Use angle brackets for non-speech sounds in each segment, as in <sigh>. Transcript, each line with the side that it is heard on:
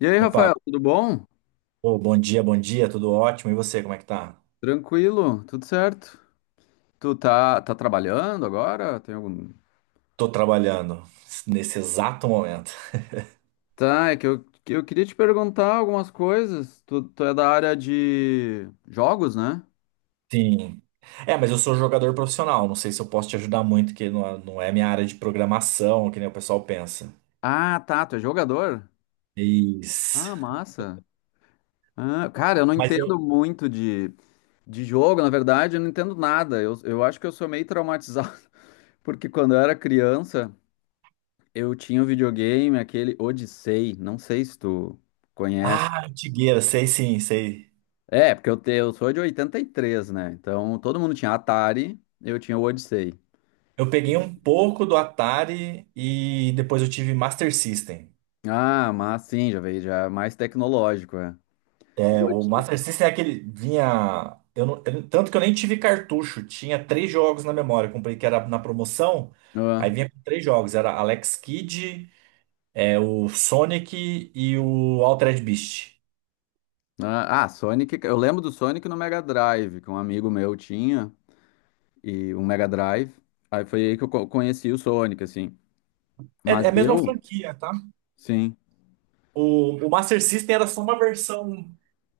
left: E aí,
right: Opa,
left: Rafael, tudo bom?
right: pô, bom dia, tudo ótimo. E você, como é que tá?
left: Tranquilo, tudo certo? Tu tá trabalhando agora? Tem algum?
right: Tô trabalhando nesse exato momento.
left: Tá, é que eu queria te perguntar algumas coisas. Tu é da área de jogos, né?
right: Sim. É, mas eu sou jogador profissional, não sei se eu posso te ajudar muito, que não é minha área de programação, que nem o pessoal pensa.
left: Ah, tá, tu é jogador?
right: Isso.
left: Ah, massa. Ah, cara, eu não
right: Mas eu.
left: entendo muito de jogo, na verdade, eu não entendo nada. Eu acho que eu sou meio traumatizado, <laughs> porque quando eu era criança, eu tinha um videogame, aquele Odyssey, não sei se tu conhece.
right: Ah, antigueira, sei sim, sei.
left: É, porque eu sou de 83, né? Então todo mundo tinha Atari, eu tinha o Odyssey.
right: Eu peguei um pouco do Atari e depois eu tive Master System.
left: Ah, mas sim, já veio, já é mais tecnológico, é.
right: É,
left: O
right: o
left: Odyssey.
right: Master System é aquele. Vinha. Eu não, tanto que eu nem tive cartucho. Tinha três jogos na memória. Eu comprei que era na promoção. Aí
left: Ah,
right: vinha com três jogos. Era Alex Kidd, o Sonic e o Altered Beast.
left: ah, ah, Sonic, eu lembro do Sonic no Mega Drive, que um amigo meu tinha, e um Mega Drive. Aí foi aí que eu conheci o Sonic, assim.
right: É,
left: Mas
right: é a mesma
left: eu,
right: franquia, tá?
left: sim,
right: O Master System era só uma versão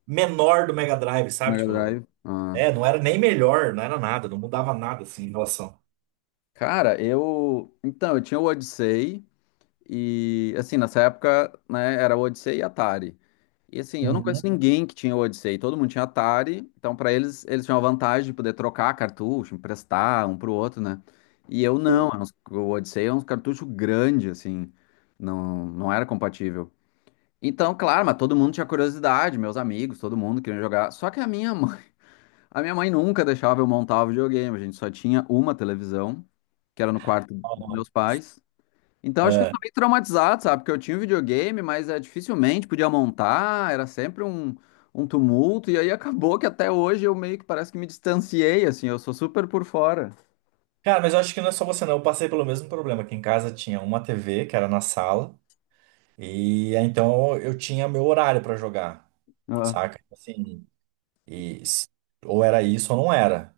right: menor do Mega Drive, sabe?
left: Mega
right: Tipo,
left: Drive. Ah.
right: não era nem melhor, não era nada, não mudava nada assim em relação.
left: Cara, eu. Então, eu tinha o Odyssey. E assim, nessa época, né, era Odyssey e Atari. E assim, eu não conheço
right: Uhum.
left: ninguém que tinha Odyssey, todo mundo tinha Atari, então pra eles tinham a vantagem de poder trocar cartucho, emprestar um pro outro, né? E eu não, era o Odyssey é um cartucho grande assim, não era compatível. Então, claro, mas todo mundo tinha curiosidade, meus amigos, todo mundo queria jogar. Só que a minha mãe, <laughs> a minha mãe nunca deixava eu montar o videogame, a gente só tinha uma televisão, que era no quarto dos meus pais. Então, acho que eu
right: É.
left: sou meio traumatizado, sabe? Porque eu tinha um videogame, mas é, dificilmente podia montar, era sempre um tumulto, e aí acabou que até hoje eu meio que parece que me distanciei, assim, eu sou super por fora.
right: Cara, mas eu acho que não é só você, não. Eu passei pelo mesmo problema. Aqui em casa tinha uma TV que era na sala. E aí, então eu tinha meu horário pra jogar,
left: Ah.
right: saca? Tipo assim, e s- ou era isso ou não era,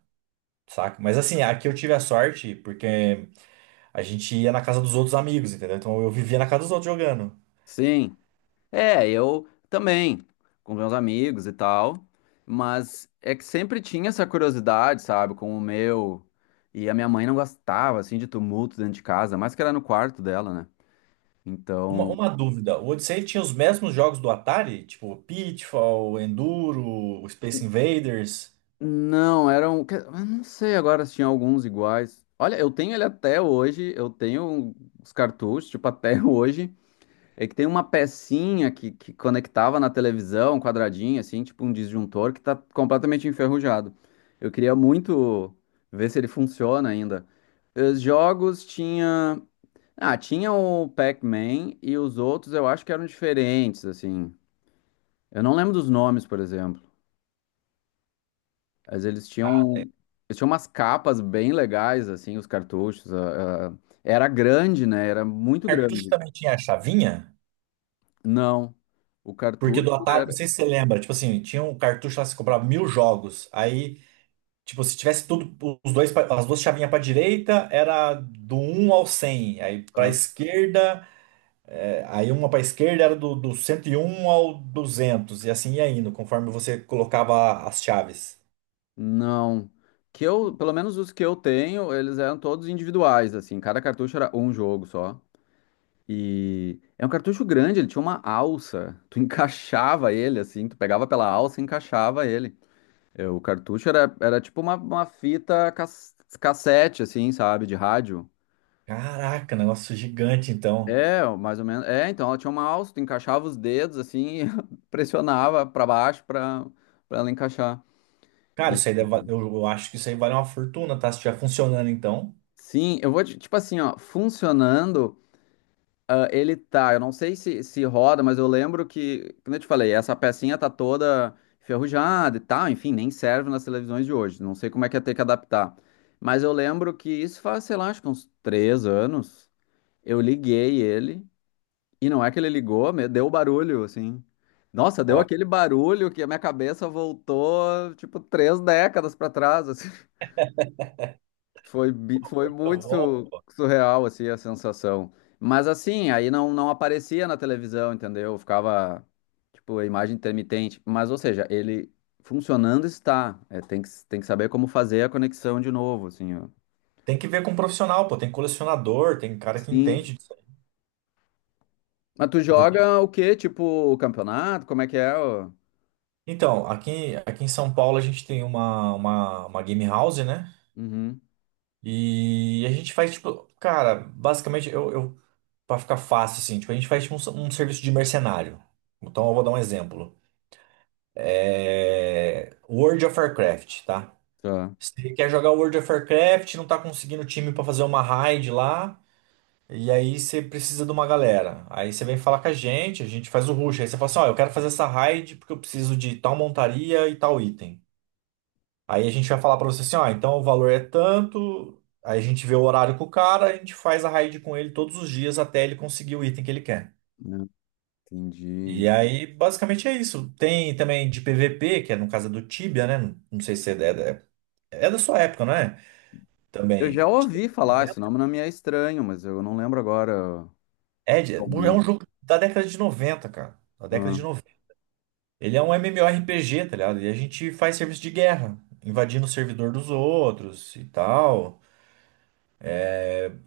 right: saca? Mas assim, aqui eu tive a sorte porque a gente ia na casa dos outros amigos, entendeu? Então eu vivia na casa dos outros jogando.
left: Sim, é, eu também, com meus amigos e tal, mas é que sempre tinha essa curiosidade, sabe, com o meu, e a minha mãe não gostava, assim, de tumulto dentro de casa, mais que era no quarto dela, né?
right: Uma,
left: Então,
right: uma dúvida, o Odyssey tinha os mesmos jogos do Atari? Tipo Pitfall, Enduro, Space Invaders.
left: não, eram. Que- eu Não sei agora se tinha alguns iguais. Olha, eu tenho ele até hoje, eu tenho os cartuchos, tipo, até <laughs> hoje. É que tem uma pecinha que conectava na televisão, quadradinha, assim, tipo um disjuntor, que tá completamente enferrujado. Eu queria muito ver se ele funciona ainda. Os jogos tinha. Ah, tinha o Pac-Man e os outros eu acho que eram diferentes, assim. Eu não lembro dos nomes, por exemplo. Mas eles tinham umas capas bem legais, assim, os cartuchos. Era grande, né? Era muito
right: Cartucho
left: grande.
right: também tinha a chavinha?
left: Não, o
right: Porque
left: cartucho
right: do Atari, não
left: era.
right: sei se você lembra, tipo assim, tinha um cartucho lá que você comprava mil jogos. Aí tipo, se tivesse tudo, os dois, as duas chavinhas para direita, era do 1 ao 100. Aí para
left: Ah,
right: esquerda, aí uma para esquerda era do 101 ao 200. E assim ia indo, conforme você colocava as chaves.
left: não. Que eu, pelo menos os que eu tenho, eles eram todos individuais, assim. Cada cartucho era um jogo só. E é um cartucho grande, ele tinha uma alça. Tu <laughs> encaixava ele, assim, tu pegava pela alça e encaixava ele. É, o cartucho era tipo uma fita cassete, assim, sabe, de rádio.
right: Caraca, negócio gigante, então.
left: É, mais ou menos. É, então ela tinha uma alça, tu encaixava os dedos assim e <laughs> pressionava pra baixo pra para ela encaixar.
right: Cara,
left: E
right: isso aí deve, eu acho que isso aí vale uma fortuna, tá? Se estiver funcionando, então.
left: sim, eu vou tipo assim, ó, funcionando, ah, ele tá. Eu não sei se roda, mas eu lembro que, como eu te falei, essa pecinha tá toda enferrujada e tal, enfim, nem serve nas televisões de hoje. Não sei como é que ia ter que adaptar. Mas eu lembro que isso faz, sei lá, acho que uns 3 anos. Eu liguei ele. E não é que ele ligou, deu o barulho, assim. Nossa, deu
right: Ó,
left: aquele barulho que a minha cabeça voltou, tipo, 3 décadas para trás, assim. <laughs> Foi, foi
right: tá
left: muito
right: bom.
left: surreal, assim, a sensação. Mas, assim, aí não aparecia na televisão, entendeu? Ficava, tipo, a imagem intermitente. Mas, ou seja, ele funcionando está. É, tem que saber como fazer a conexão de novo, assim, ó.
right: Tem que ver com um profissional, pô. Tem colecionador, tem cara que
left: Sim.
right: entende disso aí.
left: Mas tu
right: Porque-
left: joga o quê? Tipo, o campeonato? Como é que é? Ó?
right: Então, aqui em São Paulo a gente tem uma game house, né?
left: Uhum.
right: E a gente faz, tipo, cara, basicamente, eu, pra ficar fácil, assim, tipo, a gente faz tipo, um serviço de mercenário. Então eu vou dar um exemplo. World of Warcraft, tá?
left: Tá.
right: Você quer jogar World of Warcraft, não tá conseguindo time pra fazer uma raid lá, e aí você precisa de uma galera. Aí você vem falar com a gente faz o rush. Aí você fala assim, ó, eu quero fazer essa raid porque eu preciso de tal montaria e tal item. Aí a gente vai falar para você assim, ó, então o valor é tanto, aí a gente vê o horário com o cara, a gente faz a raid com ele todos os dias até ele conseguir o item que ele quer.
left: Entendi.
right: E aí, basicamente é isso. Tem também de PVP, que é no caso é do Tibia, né? Não sei se é da, é é da sua época, não é?
left: Eu
right: Também.
left: já ouvi falar, esse nome não me é estranho, mas eu não lembro agora
right: É um
left: realmente.
right: jogo da década de 90, cara. Da década
left: Ah,
right: de 90. Ele é um MMORPG, tá ligado? E a gente faz serviço de guerra, invadindo o servidor dos outros e tal.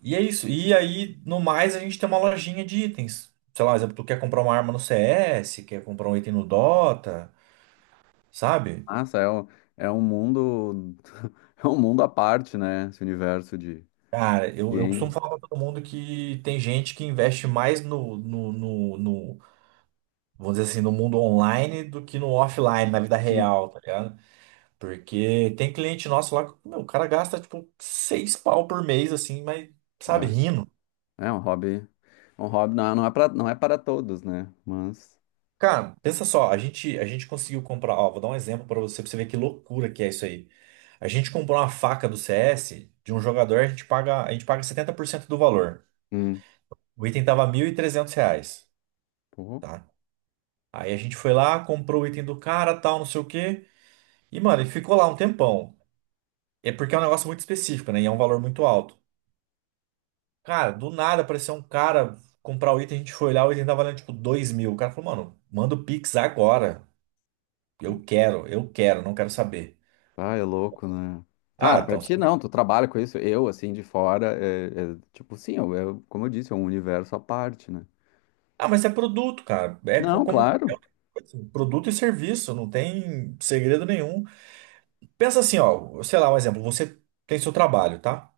right: E é isso. E aí, no mais, a gente tem uma lojinha de itens. Sei lá, exemplo, tu quer comprar uma arma no CS, quer comprar um item no Dota, sabe?
left: nossa, é um, mundo, <laughs> é um mundo à parte, né? Esse universo de
right: Cara, eu costumo
left: game.
right: falar pra todo mundo que tem gente que investe mais vamos dizer assim, no mundo online do que no offline, na vida
left: Sim.
right: real, tá ligado? Porque tem cliente nosso lá que, meu, o cara gasta, tipo, seis pau por mês, assim, mas, sabe,
left: Dá.
right: rindo.
left: É um hobby não, não é para todos, né? Mas,
right: Cara, pensa só, a gente conseguiu comprar, ó, vou dar um exemplo pra você ver que loucura que é isso aí. A gente comprou uma faca do CS de um jogador, a gente paga 70% do valor.
left: hum,
right: O item tava R$ 1.300,
left: pô,
right: tá? Aí a gente foi lá, comprou o item do cara, tal, não sei o quê. E, mano, ele ficou lá um tempão. É porque é um negócio muito específico, né? E é um valor muito alto. Cara, do nada apareceu um cara comprar o item, a gente foi lá, o item tava valendo tipo 2.000. O cara falou, mano, manda o Pix agora. Eu quero, não quero saber.
left: ah, é louco, né?
right: Ah,
left: Claro, para
right: então.
left: ti não, tu trabalha com isso. Eu, assim, de fora, é, tipo, sim, como eu disse, é um universo à parte, né?
right: Ah, mas é produto, cara. É com-
left: Não,
right: como qualquer
left: claro.
right: outra coisa. Assim, produto e serviço, não tem segredo nenhum. Pensa assim, ó, sei lá, um exemplo, você tem seu trabalho, tá?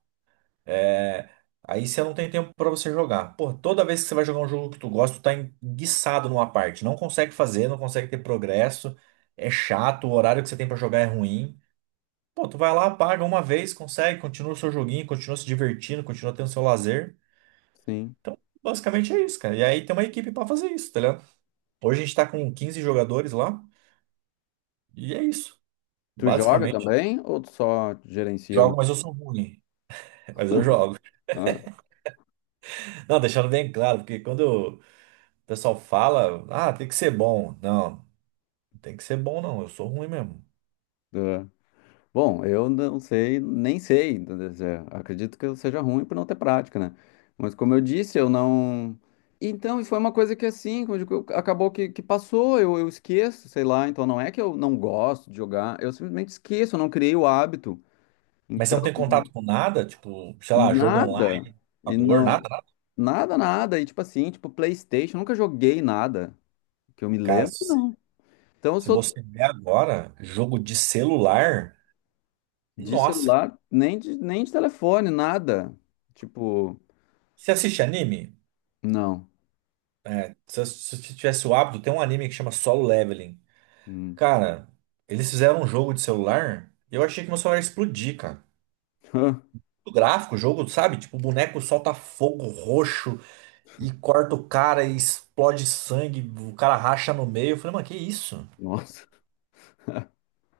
right: É, aí você não tem tempo pra você jogar. Pô, toda vez que você vai jogar um jogo que tu gosta, tu tá enguiçado numa parte, não consegue fazer, não consegue ter progresso, é chato, o horário que você tem pra jogar é ruim. Pô, tu vai lá, paga uma vez, consegue, continua o seu joguinho, continua se divertindo, continua tendo seu lazer.
left: Sim.
right: Então, basicamente é isso, cara. E aí tem uma equipe pra fazer isso, tá ligado? Hoje a gente tá com 15 jogadores lá e é isso.
left: Tu joga
right: Basicamente,
left: também ou tu só gerencia, né?
right: jogo, mas eu sou ruim. <laughs> Mas eu jogo.
left: Ah, ah.
right: Não, deixando bem claro, porque quando o pessoal fala, ah, tem que ser bom. Não, não tem que ser bom, não. Eu sou ruim mesmo.
left: Tá. Bom, eu não sei, nem sei. Quer dizer, acredito que eu seja ruim por não ter prática, né? Mas como eu disse, eu não. Então, e foi uma coisa que assim, como eu digo, acabou que passou, eu esqueço, sei lá. Então, não é que eu não gosto de jogar, eu simplesmente esqueço, eu não criei o hábito.
right: Mas você
left: Então,
right: não tem contato com nada, tipo, sei lá, jogo
left: nada,
right: online,
left: e
right: computador,
left: não,
right: nada, nada.
left: nada, nada. E tipo assim, tipo PlayStation, eu nunca joguei nada que eu me
right: Cara, se
left: lembro,
right: você,
left: não. Então, eu
right: se
left: sou.
right: você ver agora, jogo de celular,
left: De
right: nossa, cara.
left: celular, nem de telefone, nada. Tipo,
right: Você assiste anime?
left: não.
right: É, se você tivesse o hábito, tem um anime que chama Solo Leveling.
left: Hum.
right: Cara, eles fizeram um jogo de celular e eu achei que meu celular ia explodir, cara.
left: <laughs>
right: O gráfico, o jogo, sabe? Tipo, o boneco solta fogo roxo e corta o cara e explode sangue, o cara racha no meio. Eu falei, mano, que isso?
left: Nossa.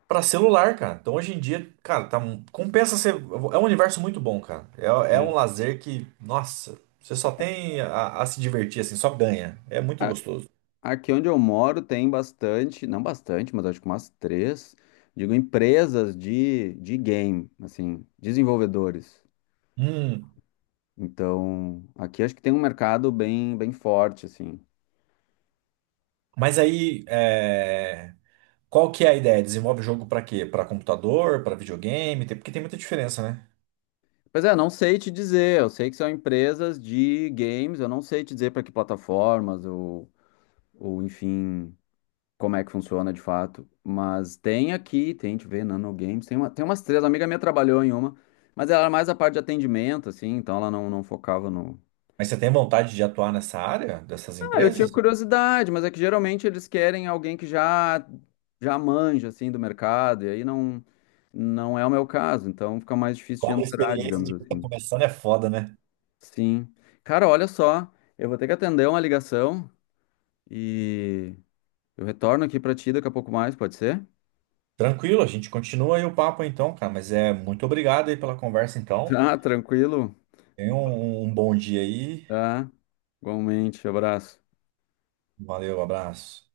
right: Pra celular, cara. Então hoje em dia, cara, tá, compensa ser. É um universo muito bom, cara. É, é um
left: Sim.
right: lazer que, nossa, você só tem a se divertir, assim, só ganha. É muito
left: A-
right: gostoso.
left: Aqui onde eu moro tem bastante, não bastante, mas acho que umas três, digo, empresas de game, assim, desenvolvedores.
right: Hum,
left: Então, aqui acho que tem um mercado bem, bem forte, assim.
right: mas aí, é. Qual que é a ideia? Desenvolve jogo pra quê? Pra computador, pra videogame? Porque tem muita diferença, né?
left: Pois é, não sei te dizer, eu sei que são empresas de games, eu não sei te dizer para que plataformas ou enfim, como é que funciona de fato. Mas tem aqui, tem, deixa eu ver, Nano Games. Tem umas três, a amiga minha trabalhou em uma, mas ela era mais a parte de atendimento, assim, então ela não focava no.
right: Mas você tem vontade de atuar nessa área dessas
left: Ah, eu tinha
right: empresas?
left: curiosidade, mas é que geralmente eles querem alguém que já manja, assim, do mercado, e aí não é o meu caso, então fica mais difícil de
right: Cobra
left: entrar,
right: experiência
left: digamos
right: de quem tá
left: assim.
right: começando é foda, né?
left: Sim. Cara, olha só, eu vou ter que atender uma ligação e eu retorno aqui pra ti daqui a pouco mais, pode ser?
right: Tranquilo, a gente continua aí o papo então, cara. Mas é muito obrigado aí pela conversa então.
left: Tá, tranquilo.
right: Tenha um bom dia aí.
left: Tá? Igualmente, abraço.
right: Valeu, abraço.